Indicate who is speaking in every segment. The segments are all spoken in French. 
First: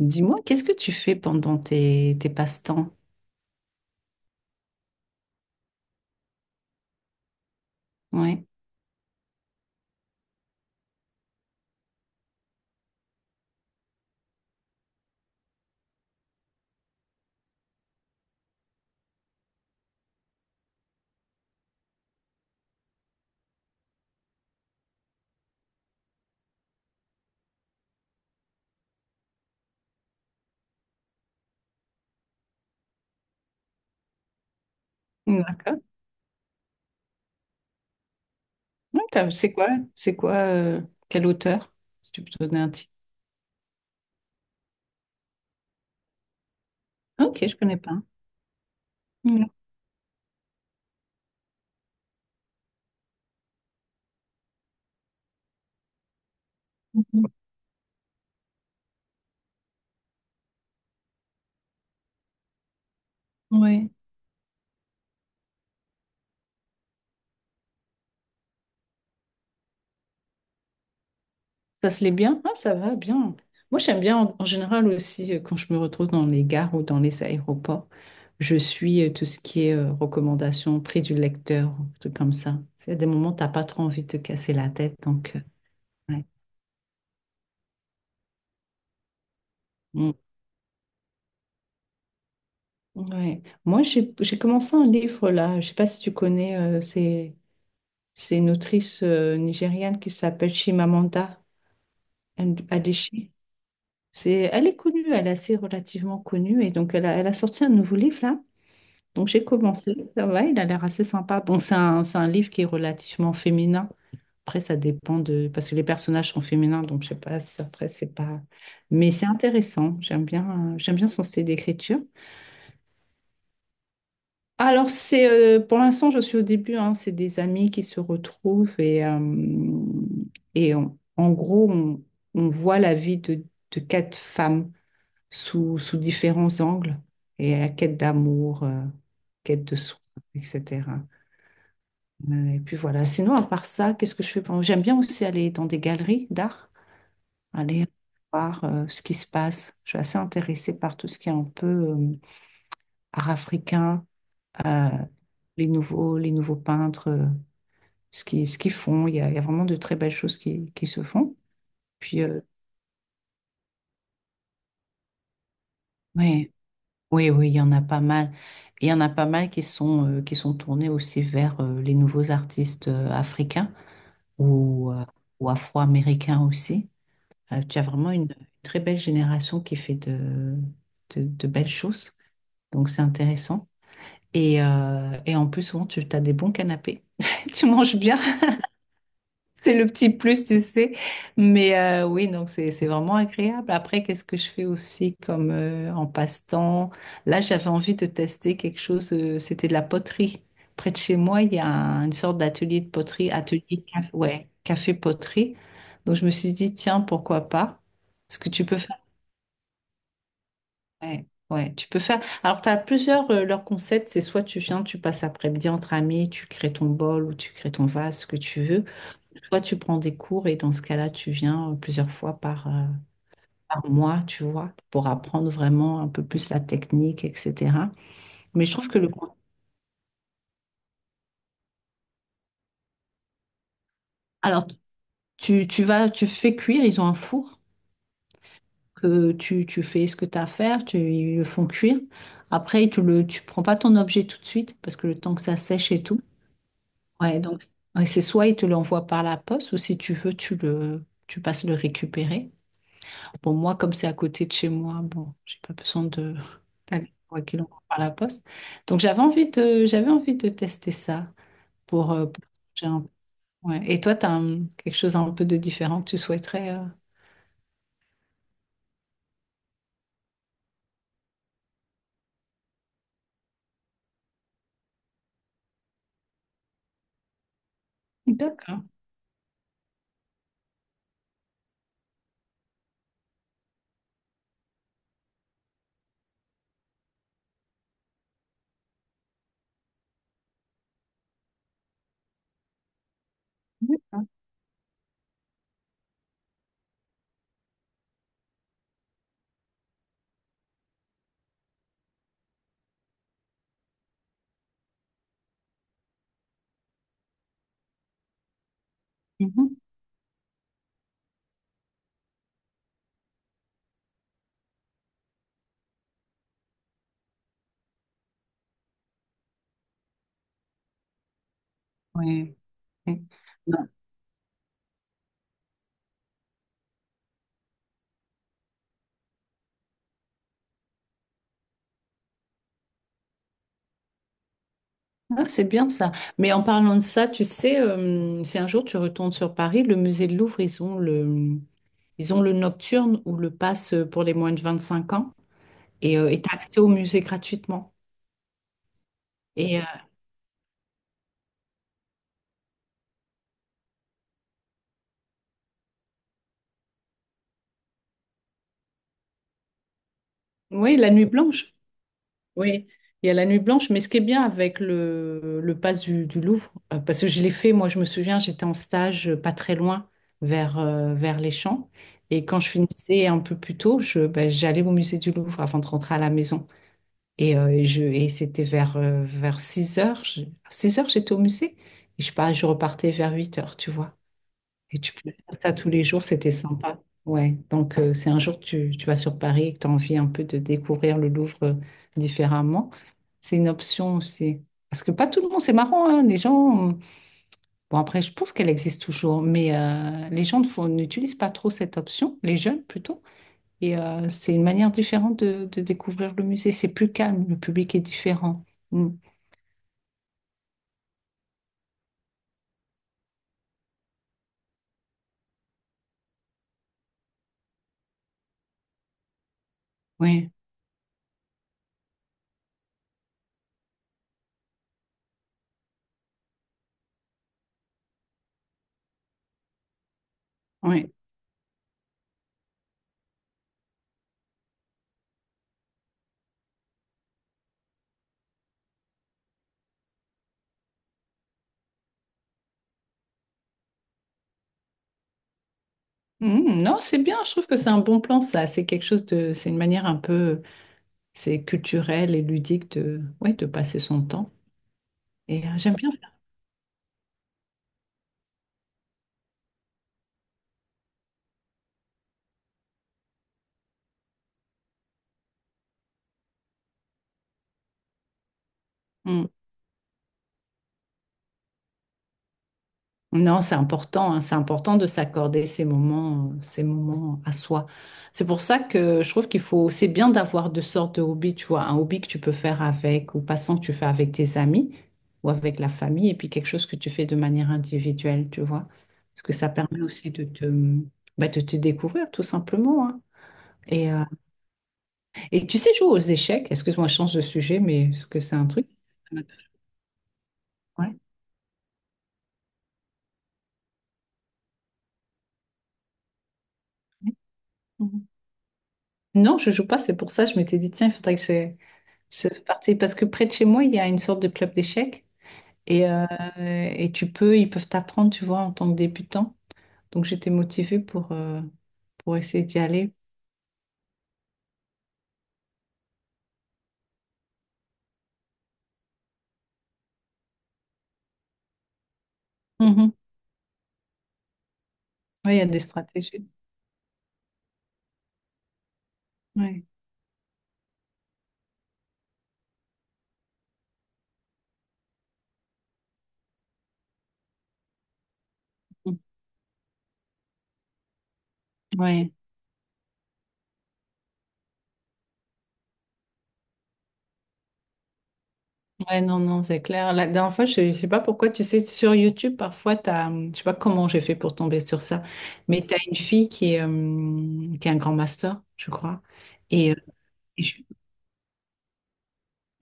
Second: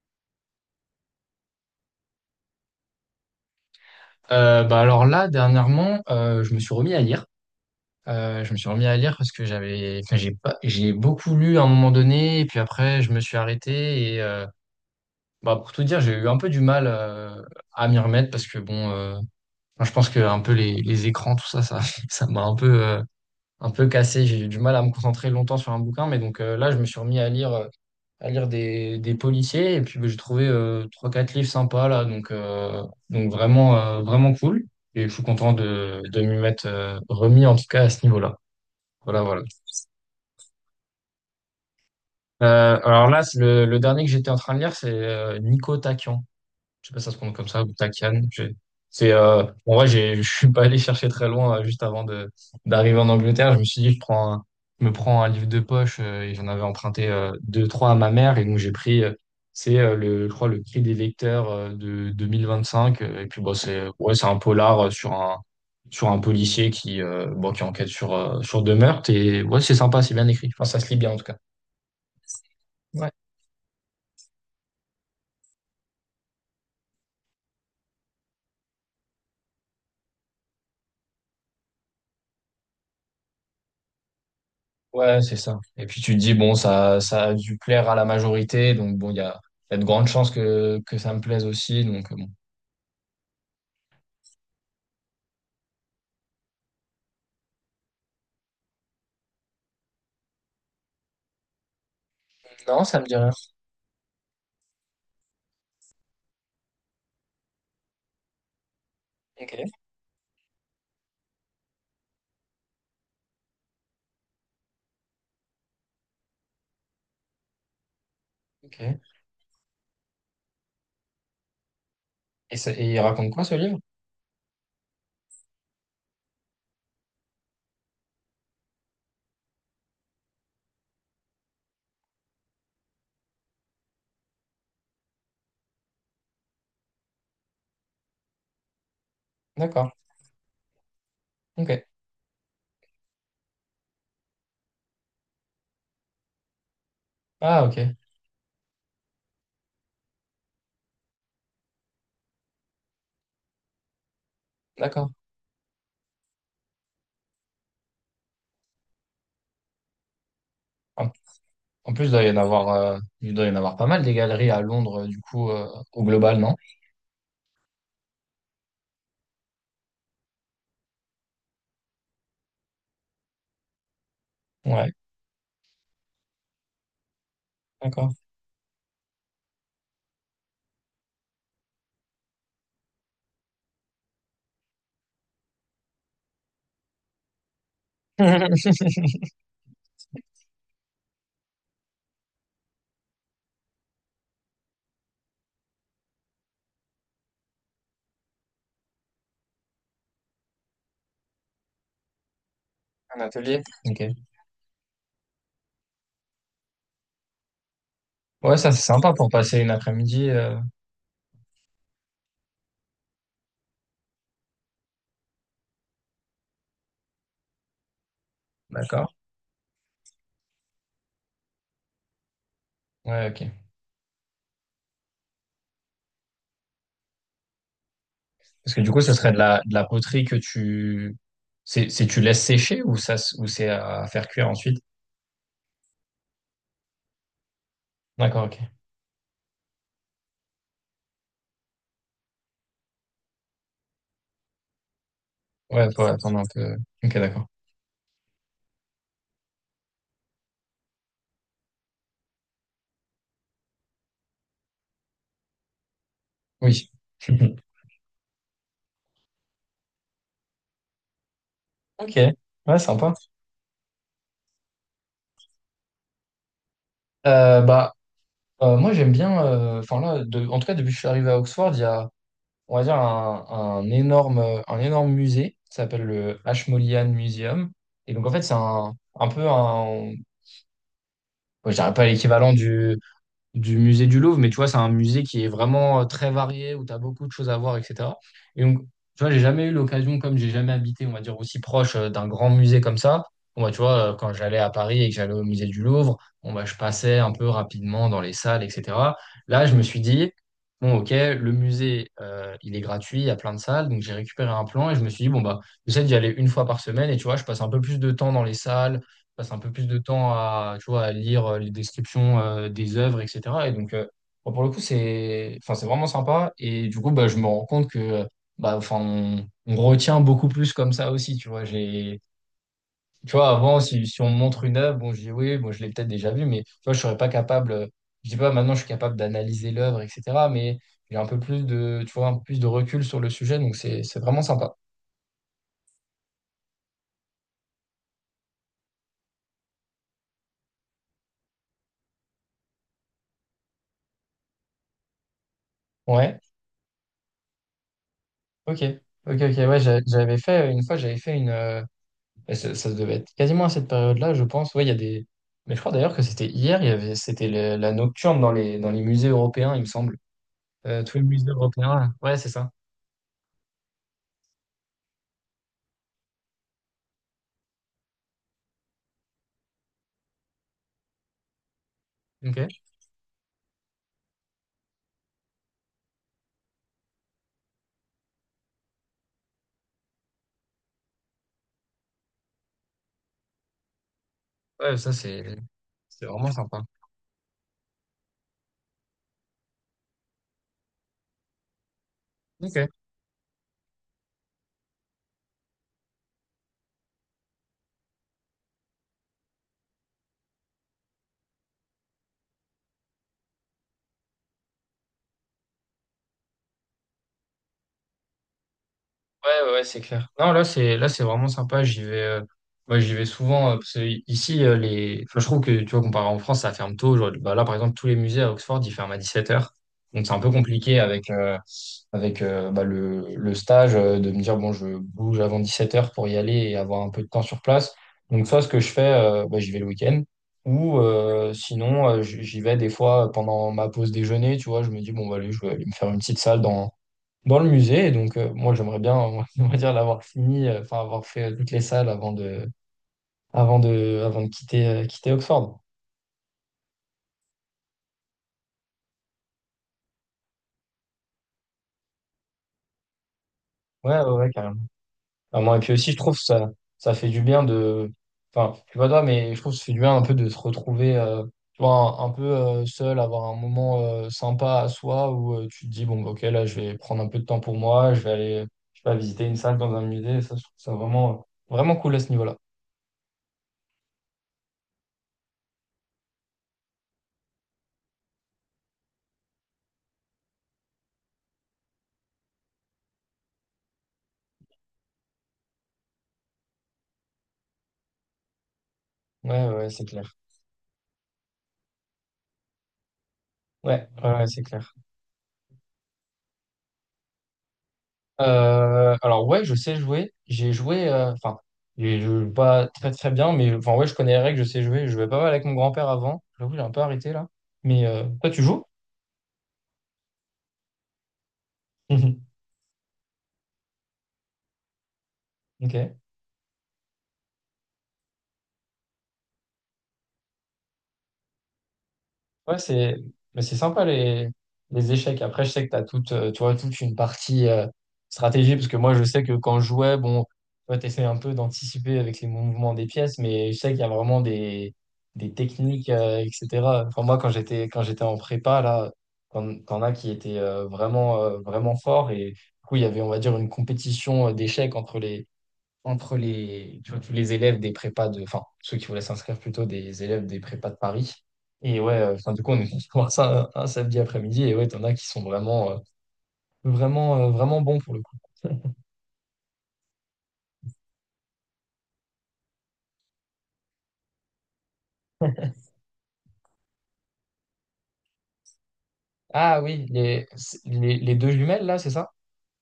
Speaker 1: Dis-moi, qu'est-ce que tu fais pendant tes passe-temps?
Speaker 2: Bah alors là, dernièrement, je me suis remis à lire.
Speaker 1: Ouais.
Speaker 2: Je me suis remis à lire parce que j'avais, enfin, j'ai pas, j'ai beaucoup lu à un moment donné, et puis après, je me suis arrêté. Bah, pour tout dire, j'ai eu un peu du mal à m'y remettre parce que bon, enfin, je pense que un peu les écrans, tout ça, ça m'a un peu cassé. J'ai eu du mal à me concentrer longtemps sur un bouquin, mais donc là, je me suis remis à lire. À lire des policiers. Et puis, bah, j'ai trouvé trois quatre livres sympas, là. Donc vraiment, vraiment cool. Et je suis content
Speaker 1: D'accord.
Speaker 2: de m'y mettre remis, en tout cas, à ce niveau-là. Voilà, voilà.
Speaker 1: C'est quoi? C'est quoi? Quel auteur? Si tu peux te donner un titre.
Speaker 2: Alors là, c'est le dernier que j'étais en train de lire, c'est Nico Taquian. Je sais pas, si ça se prononce
Speaker 1: Ok,
Speaker 2: comme
Speaker 1: je
Speaker 2: ça, ou
Speaker 1: connais pas.
Speaker 2: Takian. C'est,
Speaker 1: Mm.
Speaker 2: en vrai, je suis pas allé chercher très loin juste avant d'arriver en Angleterre. Je me suis dit, je me prends un livre de poche et j'en avais emprunté deux, trois à ma mère. Et donc, j'ai pris, c'est le, je crois, le Cri des lecteurs de 2025. Et puis, bon,
Speaker 1: Ouais.
Speaker 2: ouais, c'est un polar sur un policier qui, bon, qui enquête sur deux meurtres. Et ouais, c'est sympa, c'est bien écrit. Enfin, ça se lit bien en tout cas.
Speaker 1: Ça se l'est bien? Ah, ça va
Speaker 2: Ouais.
Speaker 1: bien. Moi, j'aime bien en général aussi quand je me retrouve dans les gares ou dans les aéroports. Je suis tout ce qui est recommandations, prix du lecteur, tout comme ça. C'est à des moments où t'as pas trop envie de te casser la tête,
Speaker 2: Ouais,
Speaker 1: donc.
Speaker 2: c'est
Speaker 1: euh,
Speaker 2: ça. Et puis tu te dis, bon, ça a dû plaire à la majorité, donc bon, il y a de grandes
Speaker 1: Ouais.
Speaker 2: chances que ça me plaise aussi, donc bon.
Speaker 1: Ouais. Moi, j'ai commencé un livre là. Je sais pas si tu connais, c'est une autrice nigériane qui s'appelle Chimamanda
Speaker 2: Non, ça me dit rien.
Speaker 1: Adichie. C'est, elle est connue, elle est assez relativement connue et donc elle a sorti un nouveau livre là. Donc j'ai
Speaker 2: Ok,
Speaker 1: commencé. Ça va, il a l'air assez sympa. Bon, c'est un livre qui est relativement féminin. Après, ça dépend de parce que les personnages sont féminins, donc je sais pas. Si après, c'est pas.
Speaker 2: ok.
Speaker 1: Mais c'est intéressant. J'aime bien son style d'écriture.
Speaker 2: Et il raconte quoi ce livre?
Speaker 1: Alors, c'est pour l'instant, je suis au début, hein, c'est des amis qui se retrouvent et en gros, on voit la vie de quatre femmes sous différents angles et la quête d'amour, quête de
Speaker 2: D'accord,
Speaker 1: soi, etc.
Speaker 2: ok.
Speaker 1: Et puis voilà, sinon, à part ça, qu'est-ce que je fais? J'aime bien aussi aller dans des galeries d'art,
Speaker 2: Ah,
Speaker 1: aller
Speaker 2: ok,
Speaker 1: voir ce qui se passe. Je suis assez intéressée par tout ce qui est un peu art africain euh,
Speaker 2: d'accord.
Speaker 1: les nouveaux peintres, ce qu'ils font. Il y a vraiment de très belles choses qui se
Speaker 2: En,
Speaker 1: font.
Speaker 2: en plus, il
Speaker 1: Puis,
Speaker 2: doit y en
Speaker 1: euh,
Speaker 2: avoir, il doit y en avoir pas mal des galeries à Londres, du coup, au global,
Speaker 1: ouais,
Speaker 2: non?
Speaker 1: oui, il y en a pas mal. Il y en a pas mal qui sont tournés aussi vers les nouveaux artistes africains ou,
Speaker 2: Ouais,
Speaker 1: euh, ou afro-américains aussi. Tu as vraiment
Speaker 2: d'accord.
Speaker 1: une très belle génération qui fait de belles choses. Donc, c'est intéressant. Et en plus, souvent, tu as des bons canapés. Tu manges bien. C'est le petit plus, tu sais. Mais oui, donc c'est vraiment agréable. Après, qu'est-ce que je fais aussi comme en passe-temps? Là, j'avais envie de tester quelque chose. C'était de la poterie. Près de chez moi, il y a un- une sorte d'atelier de poterie,
Speaker 2: Ok.
Speaker 1: ouais, café poterie. Donc je me suis dit, tiens, pourquoi pas? Ce que
Speaker 2: Ouais,
Speaker 1: tu
Speaker 2: ça
Speaker 1: peux
Speaker 2: c'est
Speaker 1: faire.
Speaker 2: sympa pour passer une après-midi.
Speaker 1: Ouais, tu peux faire. Alors, tu as plusieurs, leurs concepts. C'est soit tu viens, tu passes après-midi entre amis, tu crées ton bol ou tu crées ton vase, ce que tu veux.
Speaker 2: D'accord.
Speaker 1: Toi, tu prends des cours et dans ce cas-là, tu viens euh, plusieurs fois
Speaker 2: Ouais, ok.
Speaker 1: par mois, tu vois, pour apprendre vraiment un peu plus la technique, etc. Mais je
Speaker 2: Parce que
Speaker 1: trouve
Speaker 2: du
Speaker 1: que
Speaker 2: coup,
Speaker 1: le...
Speaker 2: ce serait de la poterie que tu... C'est tu laisses sécher ou ça, ou c'est à faire cuire
Speaker 1: Alors,
Speaker 2: ensuite?
Speaker 1: tu vas, tu fais cuire, ils ont un four
Speaker 2: D'accord, ok.
Speaker 1: que tu fais ce que tu as à faire, ils le font cuire. Après, tu prends pas ton objet tout de suite parce que le temps que ça
Speaker 2: Ouais,
Speaker 1: sèche
Speaker 2: faut
Speaker 1: et tout.
Speaker 2: attendre un peu. Ok,
Speaker 1: Ouais,
Speaker 2: d'accord.
Speaker 1: donc ouais, c'est soit ils te l'envoient par la poste ou si tu veux, tu passes le récupérer. Pour moi, comme c'est à côté de chez moi, bon, j'ai pas besoin de
Speaker 2: Oui.
Speaker 1: d'aller 3 kilomètres par la poste. Donc, j'avais envie de tester ça
Speaker 2: Ok.
Speaker 1: pour
Speaker 2: Ouais,
Speaker 1: changer un peu.
Speaker 2: sympa.
Speaker 1: Ouais. Et toi, tu as quelque chose un peu de différent que tu souhaiterais.
Speaker 2: Bah, moi, j'aime bien... Enfin là, en tout cas, depuis que je suis arrivé à Oxford, il y a, on va dire, un énorme musée qui s'appelle le Ashmolean Museum. Et donc, en fait, c'est
Speaker 1: D'accord.
Speaker 2: un peu un... bon, je dirais pas l'équivalent du musée du Louvre, mais tu vois, c'est un musée qui est vraiment très varié, où tu as beaucoup de choses à voir, etc. Et donc, tu vois, j'ai jamais eu l'occasion, comme j'ai jamais habité, on va dire, aussi proche d'un grand musée comme ça. Bon, bah, tu vois,
Speaker 1: D'accord.
Speaker 2: quand j'allais à Paris et que j'allais au musée du Louvre, bon, bah, je passais un peu rapidement dans les salles, etc. Là, je me suis dit, bon, ok, le musée, il est gratuit, il y a plein de salles, donc j'ai récupéré un plan et je me suis dit, bon, bah, j'essaie d'y aller une fois par semaine et tu vois, je passe un peu plus de temps dans les salles, passe un peu
Speaker 1: Mhm.
Speaker 2: plus de temps à, tu vois, à lire les descriptions des œuvres, etc. Et donc, bon, pour le coup, enfin, c'est vraiment sympa. Et du coup, bah, je me rends compte que, bah, enfin, on retient beaucoup plus comme ça aussi, tu vois. J'ai,
Speaker 1: Ouais. Ouais.
Speaker 2: tu vois, avant,
Speaker 1: Non.
Speaker 2: si on me montre une œuvre, bon, je dis oui, bon, je l'ai peut-être déjà vue, mais tu vois, je serais pas capable. Je dis pas maintenant, je suis capable d'analyser l'œuvre, etc. Mais j'ai un peu plus de, tu vois, un peu plus de recul sur le sujet, donc c'est vraiment sympa.
Speaker 1: Ah, c'est bien ça. Mais en parlant de ça, tu sais, si un jour tu retournes sur Paris, le musée de Louvre, ils ont le nocturne ou le pass pour les moins de 25 ans
Speaker 2: Ouais.
Speaker 1: et t'as accès au musée gratuitement.
Speaker 2: Ok. Ok, ok,
Speaker 1: Et
Speaker 2: ouais,
Speaker 1: euh,
Speaker 2: j'avais fait une fois, j'avais fait une, Et ça devait être quasiment à cette période-là, je pense. Ouais, il y a des. Mais je crois d'ailleurs que c'était hier, c'était la nocturne dans les musées européens, il me semble.
Speaker 1: Oui, la
Speaker 2: Tous les
Speaker 1: nuit
Speaker 2: musées
Speaker 1: blanche.
Speaker 2: européens. Là. Ouais, c'est ça.
Speaker 1: Oui, il y a la nuit blanche. Mais ce qui est bien avec le pass du Louvre, parce que je l'ai fait, moi, je me souviens, j'étais en stage pas très loin vers, vers les Champs. Et quand je
Speaker 2: Ok.
Speaker 1: finissais un peu plus tôt, j'allais au musée du Louvre avant de rentrer à la maison. Et c'était vers, vers 6 heures, j'étais au musée. Et je sais pas, je repartais vers 8 heures, tu vois.
Speaker 2: Ouais,
Speaker 1: Et
Speaker 2: ça,
Speaker 1: tu peux
Speaker 2: c'est
Speaker 1: faire ça tous les jours,
Speaker 2: c'est
Speaker 1: c'était
Speaker 2: vraiment sympa.
Speaker 1: sympa. Ouais. Donc, si un jour tu vas sur Paris et que tu as envie un peu de découvrir le Louvre
Speaker 2: Ok.
Speaker 1: différemment, c'est une option aussi. Parce que pas tout le monde, c'est marrant, hein, les gens. Bon, après, je pense qu'elle existe toujours, mais les gens ne font- n'utilisent pas trop cette option, les jeunes plutôt. C'est une manière différente de découvrir le musée. C'est plus calme, le public est différent. Mm.
Speaker 2: Ouais, ouais, ouais, c'est clair. Non, là, c'est vraiment sympa. J'y vais, ouais, j'y vais souvent parce que ici, enfin, je trouve que tu vois, comparé en France, ça ferme tôt. Genre, bah, là, par exemple, tous les musées à Oxford, ils ferment à 17h. Donc, c'est un peu
Speaker 1: Ouais,
Speaker 2: compliqué avec bah, le stage de me dire, bon, je bouge avant 17h pour y aller et avoir un peu de temps sur place. Donc, soit ce que je fais, bah, j'y vais le week-end ou
Speaker 1: ouais.
Speaker 2: sinon, j'y vais des fois pendant ma pause déjeuner. Tu vois, je me dis, bon, bah, allez, je vais aller me faire une petite salle dans le musée. Et donc, moi, j'aimerais bien, on on va dire, l'avoir fini, enfin, avoir fait toutes les salles avant de quitter Oxford.
Speaker 1: Mm, non, c'est bien, je trouve que c'est un bon plan, ça. C'est quelque chose de. C'est une manière un peu. C'est culturel et ludique de, ouais, de passer
Speaker 2: Ouais,
Speaker 1: son
Speaker 2: ouais, ouais,
Speaker 1: temps.
Speaker 2: carrément. Vraiment. Et puis
Speaker 1: J'aime bien
Speaker 2: aussi, je
Speaker 1: faire.
Speaker 2: trouve ça, ça fait du bien de, enfin, je sais pas toi, mais je trouve que ça fait du bien un peu de se retrouver, tu vois, un peu seul, avoir un moment sympa à soi où tu te dis, bon, bah, ok, là, je vais prendre un peu de temps pour moi, je vais aller, je sais pas, visiter
Speaker 1: Mm.
Speaker 2: une salle dans un musée. Ça, je trouve ça vraiment, vraiment cool à ce niveau-là.
Speaker 1: Non, c'est important, hein, c'est important de s'accorder ces moments à soi. C'est pour ça que je trouve qu'il faut, c'est bien d'avoir deux sortes de hobbies, tu vois, un hobby que tu peux faire avec ou passant que tu fais avec tes amis ou avec la famille, et puis quelque chose que tu fais de manière individuelle, tu vois. Parce
Speaker 2: Ouais,
Speaker 1: que ça
Speaker 2: ouais, ouais,
Speaker 1: permet
Speaker 2: c'est
Speaker 1: aussi
Speaker 2: clair.
Speaker 1: de de te découvrir, tout simplement, hein.
Speaker 2: Ouais,
Speaker 1: Et, euh,
Speaker 2: ouais, ouais, c'est clair.
Speaker 1: et tu sais jouer aux échecs, excuse-moi, je change de sujet, mais est-ce que c'est un truc?
Speaker 2: Alors ouais, je sais jouer. J'ai joué,
Speaker 1: Ouais.
Speaker 2: enfin, je joue pas très très bien, mais enfin ouais, je connais les règles, je sais jouer. Je jouais pas mal avec mon grand-père avant. J'avoue, j'ai un peu arrêté là. Mais
Speaker 1: Mhm.
Speaker 2: toi, tu joues?
Speaker 1: Non, je joue pas, c'est pour ça je m'étais dit, tiens, il faudrait que je participe. Parce que près de chez moi, il y a une sorte de club d'échecs et,
Speaker 2: Ok.
Speaker 1: euh, et tu peux, ils peuvent t'apprendre, tu vois, en tant que débutant. Donc j'étais motivée pour essayer
Speaker 2: Ouais,
Speaker 1: d'y aller.
Speaker 2: c'est mais c'est sympa les échecs. Après, je sais que tu as toute, tu vois, toute une partie stratégie, parce que moi, je sais que quand je jouais, bon, tu essaies un peu d'anticiper avec les mouvements des
Speaker 1: Mhm.
Speaker 2: pièces, mais je sais qu'il y a vraiment des
Speaker 1: Ouais, il y a des
Speaker 2: techniques,
Speaker 1: stratégies.
Speaker 2: etc. Enfin, moi, quand j'étais en prépa, là, t'en
Speaker 1: Ouais.
Speaker 2: t'en as qui étaient vraiment, vraiment forts. Et du coup, il y avait, on va dire, une compétition d'échecs entre les, tu vois, tous les élèves des prépas de, enfin, ceux qui
Speaker 1: Mhm.
Speaker 2: voulaient s'inscrire plutôt des élèves des prépas de Paris. Et ouais,
Speaker 1: Ouais,
Speaker 2: enfin, du coup, on est voir ça un samedi après-midi. Et ouais, t'en as qui sont vraiment, vraiment, vraiment bons pour le coup.
Speaker 1: ouais, non, non, c'est clair. La dernière fois, je sais pas pourquoi, tu sais, sur YouTube, parfois, je sais pas comment j'ai fait pour tomber sur ça, mais t'as une fille qui est un grand master, je crois.
Speaker 2: Ah
Speaker 1: Et, euh,
Speaker 2: oui,
Speaker 1: et je-
Speaker 2: les deux jumelles là, c'est ça?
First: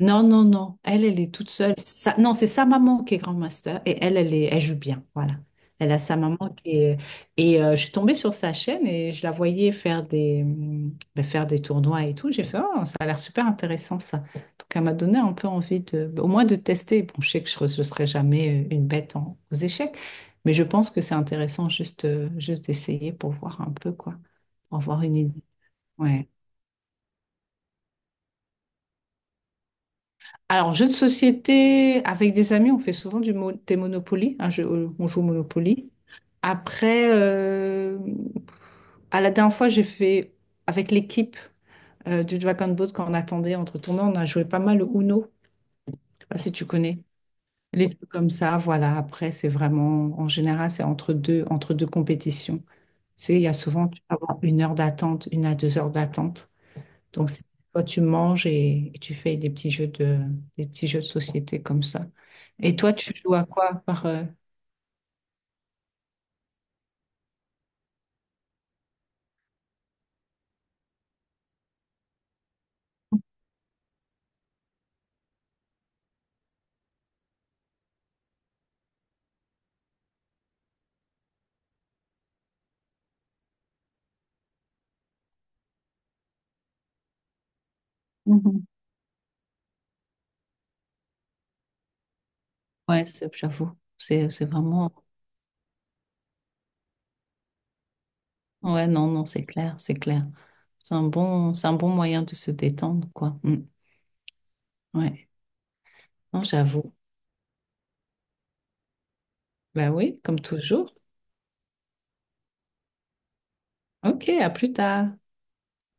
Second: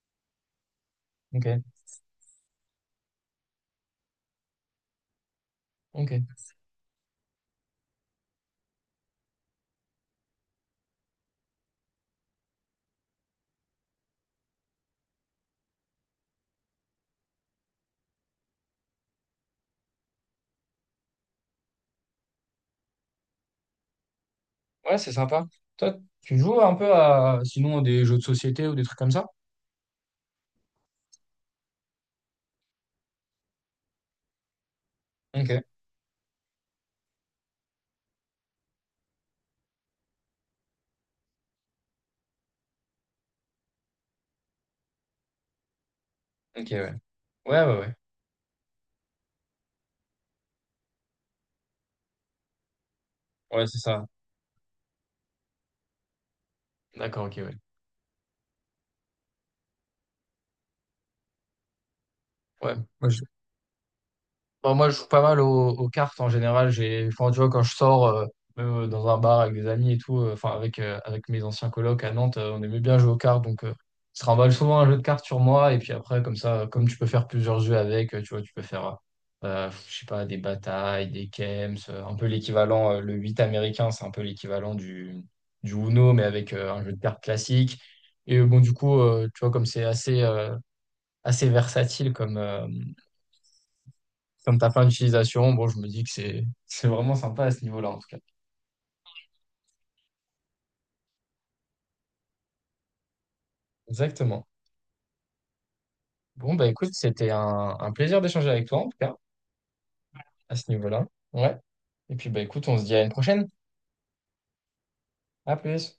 Speaker 1: Non, non, non. Elle, elle est toute
Speaker 2: Ok,
Speaker 1: seule. Non, c'est sa maman qui est grand master et elle, elle est, elle joue bien. Voilà. Elle a sa
Speaker 2: ok.
Speaker 1: maman qui est. Je suis tombée sur sa chaîne et je la voyais faire des, ben, faire des tournois et tout. J'ai fait, oh, ça a l'air super intéressant ça. Donc, elle m'a donné un peu envie de, au moins de tester. Bon, je sais que je ne serai jamais une bête aux échecs, mais je pense que c'est intéressant juste, juste d'essayer pour voir un peu, quoi, pour
Speaker 2: Ouais,
Speaker 1: avoir
Speaker 2: c'est
Speaker 1: une idée.
Speaker 2: sympa. Toi,
Speaker 1: Ouais.
Speaker 2: tu joues un peu à, sinon, à des jeux de société ou des trucs comme ça?
Speaker 1: Alors, jeu de société, avec des amis, on fait souvent du mo- des Monopoly. Un jeu- on joue au
Speaker 2: Ok,
Speaker 1: Monopoly. Après, euh, à la dernière fois, j'ai fait avec l'équipe du Dragon Boat quand on attendait entre tournois, on a joué pas mal au Uno. Je sais pas si tu
Speaker 2: ok, ouais.
Speaker 1: connais.
Speaker 2: Ouais, ouais,
Speaker 1: Les
Speaker 2: ouais.
Speaker 1: trucs comme ça, voilà. Après, c'est vraiment, en général, c'est entre deux compétitions. Tu sais, il y a
Speaker 2: Ouais, c'est
Speaker 1: souvent tu
Speaker 2: ça.
Speaker 1: peux avoir une heure d'attente, une à deux heures d'attente.
Speaker 2: D'accord,
Speaker 1: Donc,
Speaker 2: ok,
Speaker 1: c'est-
Speaker 2: ouais.
Speaker 1: toi, tu manges et tu fais des petits jeux de, des petits jeux de société comme ça.
Speaker 2: Ouais.
Speaker 1: Et toi,
Speaker 2: Moi,
Speaker 1: tu joues à quoi par,
Speaker 2: Bon, moi, je joue pas mal aux cartes en général. J'ai, enfin, tu vois, quand je sors même dans un bar avec des amis et tout, enfin, avec mes anciens colocs à Nantes, on aimait bien jouer aux cartes. Donc, je trimballe souvent un jeu de cartes sur moi. Et puis après, comme ça, comme tu peux faire plusieurs jeux avec, tu vois, tu peux faire, je sais pas, des batailles, des chems, un peu l'équivalent, le 8 américain, c'est un peu l'équivalent du Uno, mais avec un jeu de cartes classique. Et bon,
Speaker 1: Mhm.
Speaker 2: du coup, tu vois, comme c'est assez, assez versatile
Speaker 1: J'avoue, c'est
Speaker 2: Comme ta fin
Speaker 1: vraiment...
Speaker 2: d'utilisation, bon, je me dis que c'est vraiment sympa à ce niveau-là, en tout cas.
Speaker 1: Ouais, non, non, c'est clair, c'est clair. C'est un bon moyen de se détendre, quoi. Mm.
Speaker 2: Exactement.
Speaker 1: Ouais, non,
Speaker 2: Bon, bah écoute,
Speaker 1: j'avoue.
Speaker 2: c'était un plaisir d'échanger avec toi, en tout cas,
Speaker 1: Bah oui, comme
Speaker 2: à ce
Speaker 1: toujours.
Speaker 2: niveau-là. Ouais. Et puis, bah écoute, on se dit à une prochaine.
Speaker 1: Ok, à plus tard.
Speaker 2: À plus.